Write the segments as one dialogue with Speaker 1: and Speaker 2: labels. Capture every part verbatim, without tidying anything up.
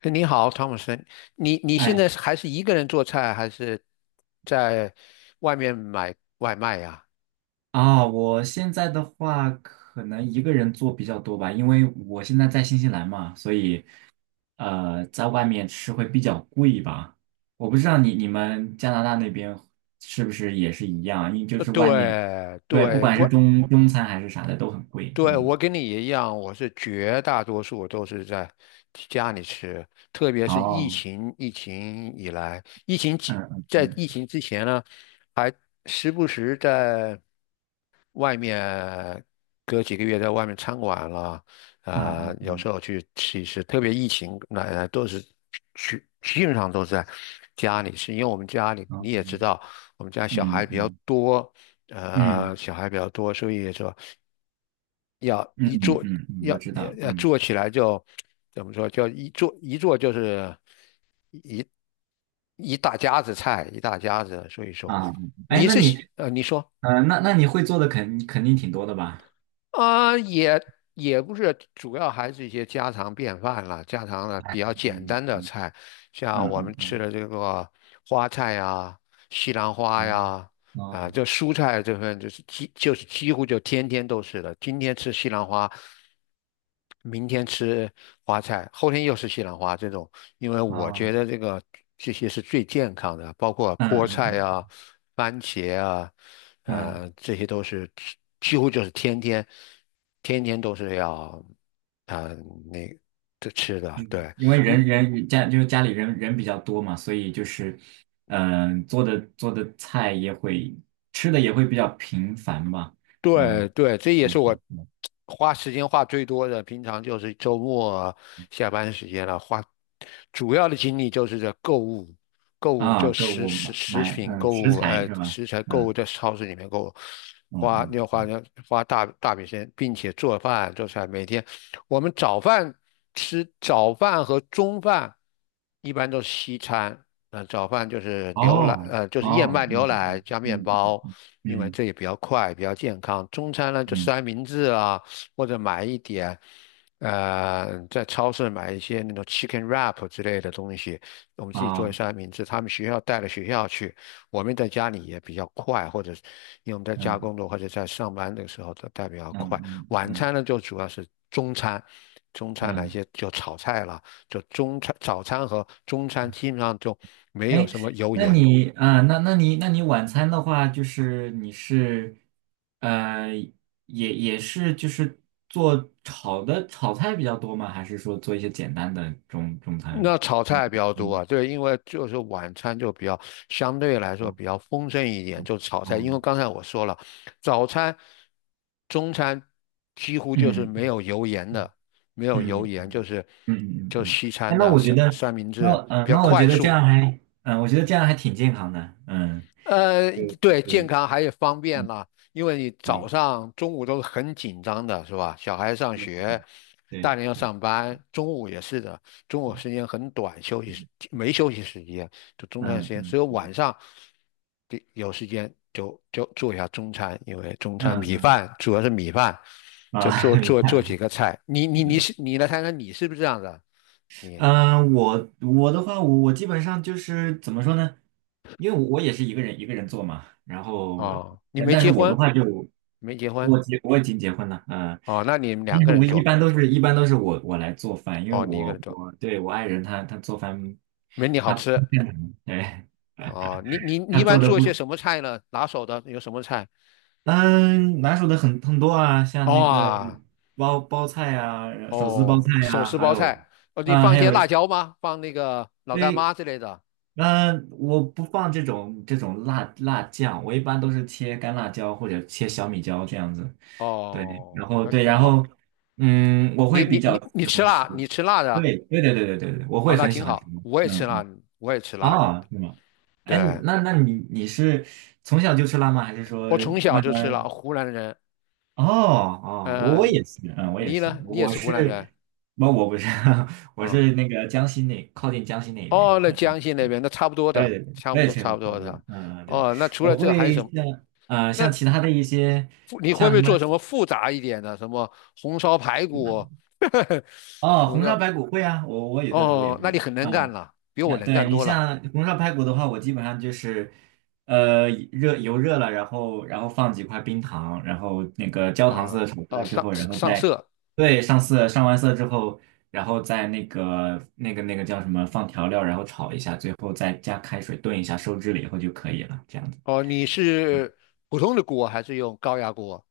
Speaker 1: 哎你好，汤姆森，你你现
Speaker 2: 哎
Speaker 1: 在是还是一个人做菜，还是在外面买外卖呀？
Speaker 2: 啊，我现在的话可能一个人做比较多吧，因为我现在在新西兰嘛，所以呃，在外面吃会比较贵吧。我不知道你你们加拿大那边是不是也是一样啊，因为就
Speaker 1: 呃，
Speaker 2: 是外面，
Speaker 1: 对
Speaker 2: 对，不
Speaker 1: 对，
Speaker 2: 管
Speaker 1: 外
Speaker 2: 是中中餐还是啥的都很贵。
Speaker 1: 对，
Speaker 2: 嗯，
Speaker 1: 我跟你一样，我是绝大多数都是在家里吃，特别是疫
Speaker 2: 哦，
Speaker 1: 情疫情以来，疫情期
Speaker 2: 嗯嗯
Speaker 1: 在疫
Speaker 2: 嗯，
Speaker 1: 情之前呢，还时不时在外面隔几个月在外面餐馆了，
Speaker 2: 啊
Speaker 1: 啊、
Speaker 2: 啊
Speaker 1: 有时
Speaker 2: 嗯，
Speaker 1: 候去吃一吃，特别疫情那、呃都是去基本上都是在家里吃，因为我们家里
Speaker 2: 哦，
Speaker 1: 你也知道，我们家小
Speaker 2: 嗯
Speaker 1: 孩
Speaker 2: 嗯
Speaker 1: 比较
Speaker 2: 嗯
Speaker 1: 多。呃，
Speaker 2: 嗯
Speaker 1: 小孩比较多，所以说要
Speaker 2: 嗯
Speaker 1: 一
Speaker 2: 嗯
Speaker 1: 做
Speaker 2: 嗯，嗯我
Speaker 1: 要
Speaker 2: 知道，
Speaker 1: 要
Speaker 2: 嗯
Speaker 1: 做起来就怎么说，就一做一做就是一大家子菜，一大家子。所以说
Speaker 2: 啊，哎，
Speaker 1: 你
Speaker 2: 那
Speaker 1: 是喜
Speaker 2: 你
Speaker 1: 呃，你说
Speaker 2: 呃，那那你会做的肯肯定挺多的吧？
Speaker 1: 啊、也也不是，主要还是一些家常便饭了，家常的比较
Speaker 2: 嗯
Speaker 1: 简
Speaker 2: 嗯
Speaker 1: 单的
Speaker 2: 嗯
Speaker 1: 菜，像我
Speaker 2: 嗯
Speaker 1: 们吃
Speaker 2: 嗯，
Speaker 1: 的这个花菜呀、西兰
Speaker 2: 哦
Speaker 1: 花呀。啊，
Speaker 2: 哦
Speaker 1: 就蔬菜这份就是几就是几乎就天天都是的，今天吃西兰花，明天吃花菜，后天又是西兰花这种。因为我
Speaker 2: 哦，
Speaker 1: 觉得这个这些是最健康的，包括
Speaker 2: 嗯
Speaker 1: 菠菜
Speaker 2: 嗯
Speaker 1: 啊、番茄啊，
Speaker 2: 嗯，
Speaker 1: 呃，这些都是几几乎就是天天天天都是要啊、那这吃的。对，
Speaker 2: 因为
Speaker 1: 你
Speaker 2: 人人家就是家里人人比较多嘛，所以就是，嗯、做的做的菜也会吃的也会比较频繁吧，
Speaker 1: 对
Speaker 2: 嗯
Speaker 1: 对，这也是
Speaker 2: 嗯
Speaker 1: 我
Speaker 2: 嗯嗯
Speaker 1: 花时间花最多的。平常就是周末下班时间了，花主要的精力就是在购物，购物
Speaker 2: 啊，
Speaker 1: 就
Speaker 2: 购
Speaker 1: 食
Speaker 2: 物
Speaker 1: 食
Speaker 2: 买
Speaker 1: 食
Speaker 2: 买
Speaker 1: 品
Speaker 2: 嗯
Speaker 1: 购
Speaker 2: 食
Speaker 1: 物，
Speaker 2: 材
Speaker 1: 呃，
Speaker 2: 是吧？
Speaker 1: 食材购物
Speaker 2: 嗯
Speaker 1: 在超市里面购物，
Speaker 2: 嗯
Speaker 1: 花要花
Speaker 2: 嗯，
Speaker 1: 要花大大笔时间，并且做饭做菜。每天我们早饭吃早饭和中饭一般都是西餐，那早饭就是牛奶，
Speaker 2: 哦
Speaker 1: 呃，就是燕麦
Speaker 2: 哦
Speaker 1: 牛
Speaker 2: 嗯
Speaker 1: 奶
Speaker 2: 嗯
Speaker 1: 加面
Speaker 2: 嗯
Speaker 1: 包，
Speaker 2: 嗯
Speaker 1: 因为
Speaker 2: 嗯
Speaker 1: 这也比较快，比较健康。中餐呢就
Speaker 2: 嗯
Speaker 1: 三明治啊，或者买一点，呃，在超市买一些那种 chicken wrap 之类的东西，我们自己做
Speaker 2: 啊
Speaker 1: 三明治。他们学校带到学校去，我们在家里也比较快，或者是因为我们在家
Speaker 2: 嗯
Speaker 1: 工作或者在上班的时候都带比较
Speaker 2: 嗯
Speaker 1: 快。
Speaker 2: 嗯
Speaker 1: 晚
Speaker 2: 嗯
Speaker 1: 餐呢就主要是中餐，中餐来
Speaker 2: 嗯。
Speaker 1: 些就炒菜啦。就中餐、早餐和中餐基本上就没有
Speaker 2: 哎，
Speaker 1: 什么油
Speaker 2: 那
Speaker 1: 盐。
Speaker 2: 你啊、那那你那你晚餐的话，就是你是呃，也也是就是做炒的炒菜比较多吗？还是说做一些简单的中中餐？
Speaker 1: 那炒
Speaker 2: 嗯
Speaker 1: 菜比较多啊，
Speaker 2: 嗯
Speaker 1: 对，因为就是晚餐就比较相对来说比较
Speaker 2: 哦
Speaker 1: 丰盛一点，就炒菜。因为刚
Speaker 2: 哦
Speaker 1: 才我说了，早餐、中餐几乎就是
Speaker 2: 嗯
Speaker 1: 没
Speaker 2: 嗯
Speaker 1: 有油盐
Speaker 2: 嗯
Speaker 1: 的，没有油
Speaker 2: 嗯
Speaker 1: 盐就是
Speaker 2: 嗯嗯
Speaker 1: 就
Speaker 2: 嗯，
Speaker 1: 西餐
Speaker 2: 哎，那
Speaker 1: 的
Speaker 2: 我觉
Speaker 1: 三
Speaker 2: 得，
Speaker 1: 三明
Speaker 2: 那
Speaker 1: 治
Speaker 2: 嗯、呃
Speaker 1: 比较
Speaker 2: 那我
Speaker 1: 快
Speaker 2: 觉得这
Speaker 1: 速，
Speaker 2: 样还，嗯、我觉得这样还挺健康的，嗯，
Speaker 1: 呃，
Speaker 2: 对，就
Speaker 1: 对，健
Speaker 2: 是
Speaker 1: 康还有方便
Speaker 2: 嗯，
Speaker 1: 啦，因为你早
Speaker 2: 对，
Speaker 1: 上、中午都是很紧张的，是吧？小孩上
Speaker 2: 对
Speaker 1: 学，大
Speaker 2: 对
Speaker 1: 人要
Speaker 2: 对，
Speaker 1: 上班，中午也是的，中午时间很短，休息时没休息时间，就中餐时
Speaker 2: 嗯
Speaker 1: 间，
Speaker 2: 嗯
Speaker 1: 所以晚上给有时间就就做一下中餐，因为中
Speaker 2: 嗯
Speaker 1: 餐米
Speaker 2: 嗯
Speaker 1: 饭主要是米饭，就
Speaker 2: 啊，
Speaker 1: 做
Speaker 2: 明
Speaker 1: 做做几
Speaker 2: 白。
Speaker 1: 个菜。你你你是你来看看你是不是这样的？你
Speaker 2: 嗯，我我的话，我我基本上就是怎么说呢？因为我我也是一个人一个人做嘛，然后，
Speaker 1: 哦，你
Speaker 2: 人，
Speaker 1: 没
Speaker 2: 但是
Speaker 1: 结
Speaker 2: 我的
Speaker 1: 婚，
Speaker 2: 话就
Speaker 1: 没结婚
Speaker 2: 我结我已经结婚了，嗯、
Speaker 1: 哦，那你们两
Speaker 2: 因
Speaker 1: 个
Speaker 2: 为我
Speaker 1: 人
Speaker 2: 一
Speaker 1: 做
Speaker 2: 般都是一般都是我我来做饭，因为
Speaker 1: 哦，你一个
Speaker 2: 我
Speaker 1: 人做。
Speaker 2: 我对我爱人他他做饭
Speaker 1: 没你好
Speaker 2: 他
Speaker 1: 吃
Speaker 2: 哎
Speaker 1: 啊！你你你
Speaker 2: 他
Speaker 1: 一般
Speaker 2: 做的
Speaker 1: 做一
Speaker 2: 不
Speaker 1: 些什么菜呢？拿手的有什么菜？
Speaker 2: 嗯拿手的很很多啊，像那个
Speaker 1: 哇
Speaker 2: 包包菜啊，手撕包
Speaker 1: 哦，
Speaker 2: 菜
Speaker 1: 手
Speaker 2: 啊，
Speaker 1: 撕
Speaker 2: 还
Speaker 1: 包
Speaker 2: 有
Speaker 1: 菜哦，你
Speaker 2: 啊、
Speaker 1: 放一
Speaker 2: 还有
Speaker 1: 些辣椒吗？放那个老干
Speaker 2: 对，
Speaker 1: 妈之类的
Speaker 2: 嗯，我不放这种这种辣辣酱，我一般都是切干辣椒或者切小米椒这样子。对，然
Speaker 1: 哦，
Speaker 2: 后
Speaker 1: 那
Speaker 2: 对，
Speaker 1: 更
Speaker 2: 然后
Speaker 1: 好。
Speaker 2: 嗯，我
Speaker 1: 你
Speaker 2: 会比
Speaker 1: 你
Speaker 2: 较
Speaker 1: 你你
Speaker 2: 喜
Speaker 1: 吃
Speaker 2: 欢吃。
Speaker 1: 辣，你吃辣的
Speaker 2: 对，对对对对对对，我
Speaker 1: 哦，
Speaker 2: 会
Speaker 1: 那
Speaker 2: 很喜
Speaker 1: 挺
Speaker 2: 欢吃。
Speaker 1: 好。我也吃
Speaker 2: 嗯
Speaker 1: 辣，
Speaker 2: 嗯，
Speaker 1: 我也吃辣的。
Speaker 2: 啊，是吗？哎，你
Speaker 1: 对，
Speaker 2: 那那你你是从小就吃辣吗？还是说
Speaker 1: 我从小
Speaker 2: 慢
Speaker 1: 就
Speaker 2: 慢
Speaker 1: 吃
Speaker 2: 儿？
Speaker 1: 辣，湖南人。
Speaker 2: 哦哦，我我
Speaker 1: 嗯、
Speaker 2: 也是，嗯，我也
Speaker 1: 你
Speaker 2: 是，
Speaker 1: 呢？你也
Speaker 2: 我
Speaker 1: 是湖南
Speaker 2: 是，
Speaker 1: 人
Speaker 2: 不，我不是，我
Speaker 1: 啊？
Speaker 2: 是那个江西那靠近江西那
Speaker 1: 哦，
Speaker 2: 边。
Speaker 1: 那
Speaker 2: 嗯
Speaker 1: 江西那边那差不多
Speaker 2: 对
Speaker 1: 的，
Speaker 2: 对对，
Speaker 1: 差
Speaker 2: 我
Speaker 1: 不
Speaker 2: 也
Speaker 1: 多
Speaker 2: 确
Speaker 1: 差不
Speaker 2: 实差
Speaker 1: 多
Speaker 2: 不多。
Speaker 1: 的。
Speaker 2: 嗯，对，
Speaker 1: 哦，那除了
Speaker 2: 我
Speaker 1: 这个还有
Speaker 2: 会
Speaker 1: 什么？
Speaker 2: 像呃
Speaker 1: 那
Speaker 2: 像其他的一些
Speaker 1: 你会
Speaker 2: 像
Speaker 1: 不
Speaker 2: 什
Speaker 1: 会
Speaker 2: 么
Speaker 1: 做什么复杂一点的，什么红烧排骨？
Speaker 2: 哦，
Speaker 1: 红
Speaker 2: 红烧
Speaker 1: 烧
Speaker 2: 排骨会啊，我我有的时候也
Speaker 1: 哦，那
Speaker 2: 会做。
Speaker 1: 你很能干
Speaker 2: 嗯，
Speaker 1: 了，比我
Speaker 2: 那
Speaker 1: 能干
Speaker 2: 对你
Speaker 1: 多了
Speaker 2: 像红烧排骨的话，我基本上就是呃热油热了，然后然后放几块冰糖，然后那个焦糖
Speaker 1: 啊
Speaker 2: 色炒出
Speaker 1: 啊！
Speaker 2: 来之
Speaker 1: 上
Speaker 2: 后，然后
Speaker 1: 上
Speaker 2: 再
Speaker 1: 色
Speaker 2: 对上色上完色之后，然后再那个那个那个叫什么放调料，然后炒一下，最后再加开水炖一下，收汁了以后就可以了。这样。
Speaker 1: 哦，你是普通的锅还是用高压锅？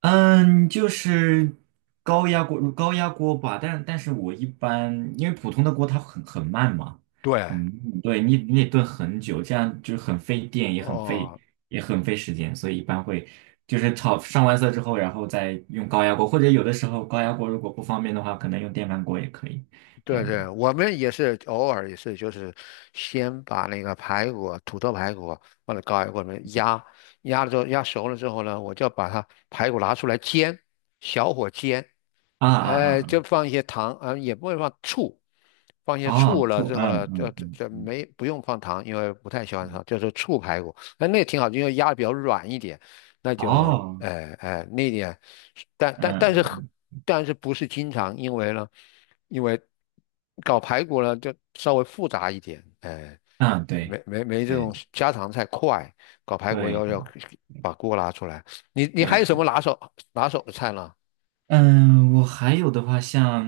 Speaker 2: 嗯，就是高压锅，高压锅吧，但但是我一般，因为普通的锅它很很慢嘛，
Speaker 1: 对，
Speaker 2: 很，嗯对你你得炖很久，这样就是很费电，也很费
Speaker 1: 哦，
Speaker 2: 也很费时间，所以一般会就是炒上完色之后，然后再用高压锅，或者有的时候高压锅如果不方便的话，可能用电饭锅也可以，这
Speaker 1: 对
Speaker 2: 样子。
Speaker 1: 对，我们也是偶尔也是，就是先把那个排骨、土豆排骨放在高压锅里面压，压了之后压熟了之后呢，我就把它排骨拿出来煎，小火煎，
Speaker 2: 啊啊
Speaker 1: 呃，
Speaker 2: 啊
Speaker 1: 就放一些糖，啊、呃也不会放醋，放一些
Speaker 2: 啊！
Speaker 1: 醋
Speaker 2: 哦，
Speaker 1: 了
Speaker 2: 错，
Speaker 1: 之后
Speaker 2: 嗯
Speaker 1: 呢，就
Speaker 2: 嗯
Speaker 1: 就
Speaker 2: 嗯
Speaker 1: 这
Speaker 2: 嗯
Speaker 1: 没不用放糖，因为不太喜欢
Speaker 2: 嗯，
Speaker 1: 糖，就是醋排骨，那那挺好，因为压的比较软一点，那就
Speaker 2: 哦，
Speaker 1: 呃呃那点，但
Speaker 2: 嗯
Speaker 1: 但但是很
Speaker 2: 嗯
Speaker 1: 但是不是经常，因为呢，因为搞排骨呢就稍微复杂一点，哎、
Speaker 2: 嗯，啊
Speaker 1: 没
Speaker 2: 对
Speaker 1: 没没这种
Speaker 2: 对
Speaker 1: 家常菜快，搞排骨
Speaker 2: 对
Speaker 1: 要
Speaker 2: 对。
Speaker 1: 要把锅拿出来，你你还有什
Speaker 2: 对
Speaker 1: 么拿手拿手的菜呢？
Speaker 2: 嗯，我还有的话，像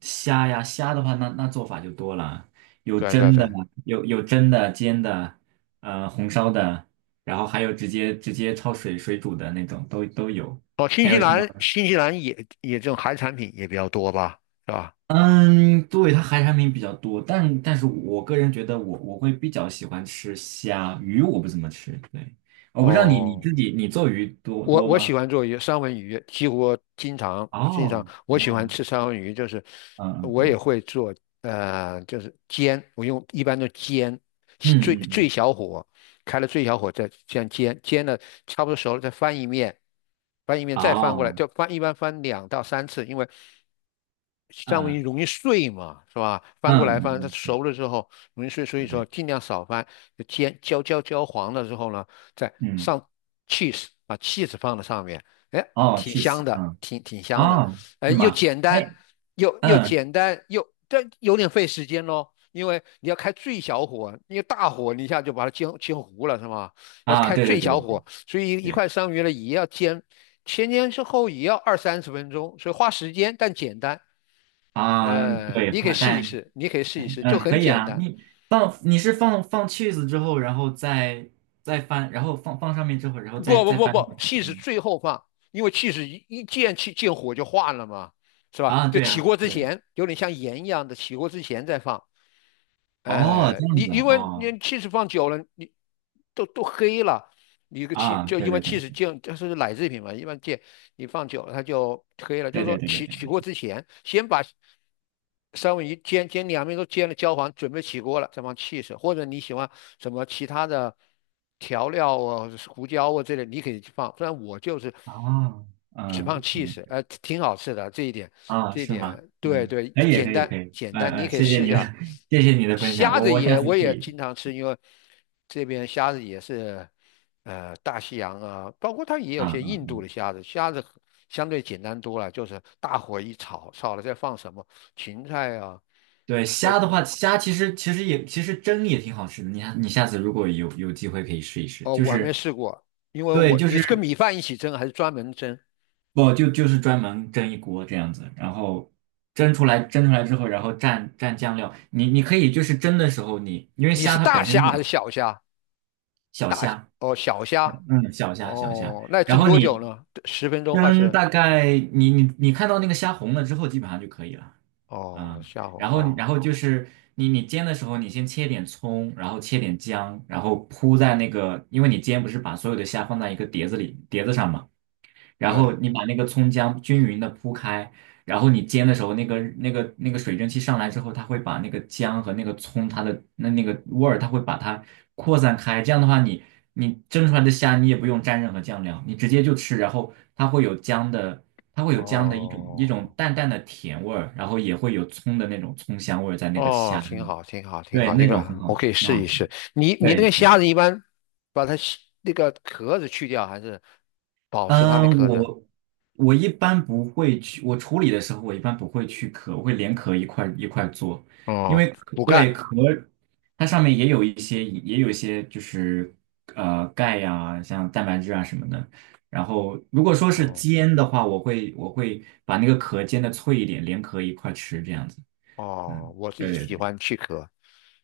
Speaker 2: 虾呀，虾的话，那那做法就多了，有
Speaker 1: 对啊对啊
Speaker 2: 蒸
Speaker 1: 对
Speaker 2: 的，
Speaker 1: 啊。
Speaker 2: 有有蒸的、煎的，呃，红烧的，然后还有直接直接焯水水煮的那种，都都有。
Speaker 1: 哦，新
Speaker 2: 还
Speaker 1: 西
Speaker 2: 有什么？
Speaker 1: 兰，新西兰也也这种海产品也比较多吧，是吧？
Speaker 2: 嗯，对，它海产品比较多，但但是我个人觉得我我会比较喜欢吃虾，鱼我不怎么吃。对，我不知道你你
Speaker 1: 哦。
Speaker 2: 自己你做鱼多
Speaker 1: 我
Speaker 2: 多
Speaker 1: 我喜
Speaker 2: 吗？
Speaker 1: 欢做鱼，三文鱼，几乎经常经常
Speaker 2: 哦
Speaker 1: 我喜欢
Speaker 2: 哦，
Speaker 1: 吃三文鱼，就是
Speaker 2: 嗯嗯
Speaker 1: 我也
Speaker 2: 嗯
Speaker 1: 会做，呃，就是煎，我用一般都煎，最
Speaker 2: 嗯
Speaker 1: 最
Speaker 2: 嗯，
Speaker 1: 小火，开了最小火再这样煎，煎了差不多熟了再翻一面，翻一面再翻过来，
Speaker 2: 哦。
Speaker 1: 就翻一般翻两到三次，因为三文鱼
Speaker 2: 嗯
Speaker 1: 容易碎嘛，是吧？翻过来
Speaker 2: 嗯
Speaker 1: 翻，它
Speaker 2: 嗯，对
Speaker 1: 熟了之后容易碎，所以
Speaker 2: 对
Speaker 1: 说
Speaker 2: 对，
Speaker 1: 尽量少翻，就煎焦焦焦黄了之后呢。再
Speaker 2: 嗯，
Speaker 1: 上 cheese,把 cheese 放在上面，哎，
Speaker 2: 哦，
Speaker 1: 挺
Speaker 2: 去
Speaker 1: 香
Speaker 2: 死，
Speaker 1: 的，
Speaker 2: 嗯，
Speaker 1: 挺挺香的，
Speaker 2: 啊，
Speaker 1: 哎，
Speaker 2: 是
Speaker 1: 又
Speaker 2: 吗？
Speaker 1: 简单，
Speaker 2: 哎，
Speaker 1: 又又
Speaker 2: 嗯，
Speaker 1: 简单又，但有点费时间咯，因为你要开最小火，因为大火你一下就把它煎煎糊了，是吗？要
Speaker 2: 啊，
Speaker 1: 开
Speaker 2: 对对
Speaker 1: 最
Speaker 2: 对对
Speaker 1: 小
Speaker 2: 对
Speaker 1: 火，所以一
Speaker 2: 对，
Speaker 1: 块生鱼呢也要煎，前煎之后也要二三十分钟，所以花时间但简单。
Speaker 2: 啊，
Speaker 1: 呃，
Speaker 2: 对，
Speaker 1: 你可以
Speaker 2: 花
Speaker 1: 试一
Speaker 2: 但，
Speaker 1: 试，你可以试一试，就
Speaker 2: 嗯，可
Speaker 1: 很
Speaker 2: 以
Speaker 1: 简
Speaker 2: 啊，
Speaker 1: 单。
Speaker 2: 你放你是放放 cheese 之后，然后再再翻，然后放放上面之后，然后再
Speaker 1: 不不
Speaker 2: 再
Speaker 1: 不
Speaker 2: 翻一
Speaker 1: 不，
Speaker 2: 遍
Speaker 1: 气是
Speaker 2: 嗯
Speaker 1: 最后放，因为气是一一见气见火就化了嘛，是吧？
Speaker 2: 啊，
Speaker 1: 就
Speaker 2: 对
Speaker 1: 起
Speaker 2: 啊，
Speaker 1: 锅之
Speaker 2: 对，
Speaker 1: 前，有点像盐一样的，起锅之前再放。
Speaker 2: 哦，
Speaker 1: 呃，
Speaker 2: 这样
Speaker 1: 你
Speaker 2: 子啊
Speaker 1: 因为
Speaker 2: 哦，
Speaker 1: 你气是放久了，你都都黑了，你个气
Speaker 2: 啊，
Speaker 1: 就
Speaker 2: 对
Speaker 1: 因为
Speaker 2: 对
Speaker 1: 气
Speaker 2: 对
Speaker 1: 是见，就是奶制品嘛，一般见你放久了它就黑了。就是
Speaker 2: 对对
Speaker 1: 说
Speaker 2: 对对
Speaker 1: 起
Speaker 2: 对
Speaker 1: 起
Speaker 2: 对，
Speaker 1: 锅之前，先把三文鱼煎煎两面都煎了焦黄，准备起锅了，再放气色，或者你喜欢什么其他的调料啊、胡椒啊之类，你可以去放。不然我就是
Speaker 2: 哦，
Speaker 1: 只放
Speaker 2: 嗯
Speaker 1: 气 h
Speaker 2: 嗯，
Speaker 1: 呃，挺好吃的这一点，
Speaker 2: 啊，
Speaker 1: 这一
Speaker 2: 是吗？
Speaker 1: 点对
Speaker 2: 嗯，
Speaker 1: 对，
Speaker 2: 可以
Speaker 1: 简
Speaker 2: 可以可
Speaker 1: 单
Speaker 2: 以，
Speaker 1: 简
Speaker 2: 嗯
Speaker 1: 单，你
Speaker 2: 嗯，
Speaker 1: 可以
Speaker 2: 谢谢
Speaker 1: 试一
Speaker 2: 你的
Speaker 1: 下。
Speaker 2: 谢谢你的分享，
Speaker 1: 虾
Speaker 2: 我
Speaker 1: 子
Speaker 2: 我下
Speaker 1: 也
Speaker 2: 次
Speaker 1: 我
Speaker 2: 试
Speaker 1: 也
Speaker 2: 一下
Speaker 1: 经常吃，因为这边虾子也是呃大西洋啊，包括它也有
Speaker 2: 啊
Speaker 1: 些
Speaker 2: 啊，
Speaker 1: 印度的虾子，虾子。相对简单多了，就是大火一炒，炒了再放什么，芹菜啊，
Speaker 2: 对，
Speaker 1: 我
Speaker 2: 虾的话，虾其实其实也其实蒸也挺好吃的。你下你下次如果有有机会可以试一试，
Speaker 1: 哦
Speaker 2: 就
Speaker 1: 我还没
Speaker 2: 是
Speaker 1: 试过，因为
Speaker 2: 对，
Speaker 1: 我
Speaker 2: 就
Speaker 1: 你是跟
Speaker 2: 是
Speaker 1: 米饭一起蒸还是专门蒸？
Speaker 2: 不就就是专门蒸一锅这样子，然后蒸出来蒸出来之后，然后蘸蘸酱料。你你可以就是蒸的时候你，因为
Speaker 1: 你
Speaker 2: 虾
Speaker 1: 是
Speaker 2: 它本
Speaker 1: 大
Speaker 2: 身有
Speaker 1: 虾还
Speaker 2: 点
Speaker 1: 是小虾？
Speaker 2: 小
Speaker 1: 大虾
Speaker 2: 虾，
Speaker 1: 哦小虾
Speaker 2: 嗯，小虾小虾，
Speaker 1: 哦，那
Speaker 2: 然
Speaker 1: 蒸
Speaker 2: 后
Speaker 1: 多久
Speaker 2: 你
Speaker 1: 呢？十分钟二
Speaker 2: 蒸
Speaker 1: 十
Speaker 2: 大概你你你看到那个虾红了之后，基本上就可以了。
Speaker 1: 哦
Speaker 2: 嗯，
Speaker 1: 虾红
Speaker 2: 然后
Speaker 1: 哦
Speaker 2: 然后就是你你煎的时候，你先切点葱，然后切点姜，然后铺在那个，因为你煎不是把所有的虾放在一个碟子里碟子上嘛，然嗯后
Speaker 1: 对
Speaker 2: 你把那个葱姜均匀的铺开，然后你煎的时候，那个那个那个水蒸气上来之后，它会把那个姜和那个葱它的那那个味儿，它会把它扩散开。这样的话你，你蒸出来的虾你也不用蘸任何酱料，你直接就吃，然后它会有姜的，它会有姜的一种一种
Speaker 1: 哦
Speaker 2: 淡淡的甜味儿，然后也会有葱的那种葱香味儿在那个
Speaker 1: 哦
Speaker 2: 虾
Speaker 1: 挺
Speaker 2: 里，
Speaker 1: 好挺好挺
Speaker 2: 对，
Speaker 1: 好，这
Speaker 2: 那
Speaker 1: 个
Speaker 2: 种很
Speaker 1: 我
Speaker 2: 好，
Speaker 1: 可以
Speaker 2: 很
Speaker 1: 试
Speaker 2: 好
Speaker 1: 一
Speaker 2: 吃，
Speaker 1: 试。你你那
Speaker 2: 对。
Speaker 1: 个
Speaker 2: 对
Speaker 1: 虾子一般把它洗那个壳子去掉还是保持它的
Speaker 2: 嗯，
Speaker 1: 壳子？
Speaker 2: 我我一般不会去，我处理的时候我一般不会去壳，我会连壳一块一块做，因
Speaker 1: 哦
Speaker 2: 为壳
Speaker 1: 补钙
Speaker 2: 对壳它上面也有一些也有一些就是呃钙呀、像蛋白质啊什么的。然后如果说是
Speaker 1: 哦。
Speaker 2: 煎的话，我会我会把那个壳煎的脆一点，连壳一块吃这样子。
Speaker 1: 哦，
Speaker 2: 嗯，
Speaker 1: 我是
Speaker 2: 对对
Speaker 1: 喜
Speaker 2: 对。
Speaker 1: 欢去壳，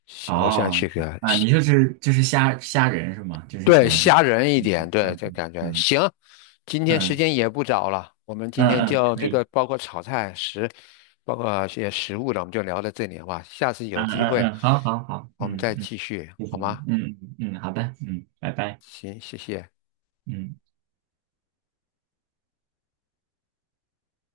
Speaker 1: 喜我喜欢去
Speaker 2: 哦，
Speaker 1: 壳，
Speaker 2: 啊，
Speaker 1: 喜
Speaker 2: 你就是就是虾虾仁是吗？就是喜
Speaker 1: 对，
Speaker 2: 欢是，
Speaker 1: 虾仁一
Speaker 2: 嗯
Speaker 1: 点，对，
Speaker 2: 嗯
Speaker 1: 这
Speaker 2: 嗯
Speaker 1: 感觉
Speaker 2: 嗯
Speaker 1: 行。今天时
Speaker 2: 嗯
Speaker 1: 间也不早了，我们今
Speaker 2: 嗯
Speaker 1: 天
Speaker 2: 嗯，嗯
Speaker 1: 就
Speaker 2: 可
Speaker 1: 这个
Speaker 2: 以。
Speaker 1: 包括炒菜食，包括一些食物的，我们就聊到这里好吧？下次有
Speaker 2: 嗯
Speaker 1: 机
Speaker 2: 嗯
Speaker 1: 会
Speaker 2: 嗯，好好好，
Speaker 1: 我们
Speaker 2: 嗯
Speaker 1: 再
Speaker 2: 嗯，
Speaker 1: 继续
Speaker 2: 谢
Speaker 1: 好
Speaker 2: 谢你，
Speaker 1: 吗？
Speaker 2: 嗯嗯嗯，好的，嗯，拜拜，
Speaker 1: 行，谢谢。
Speaker 2: 嗯。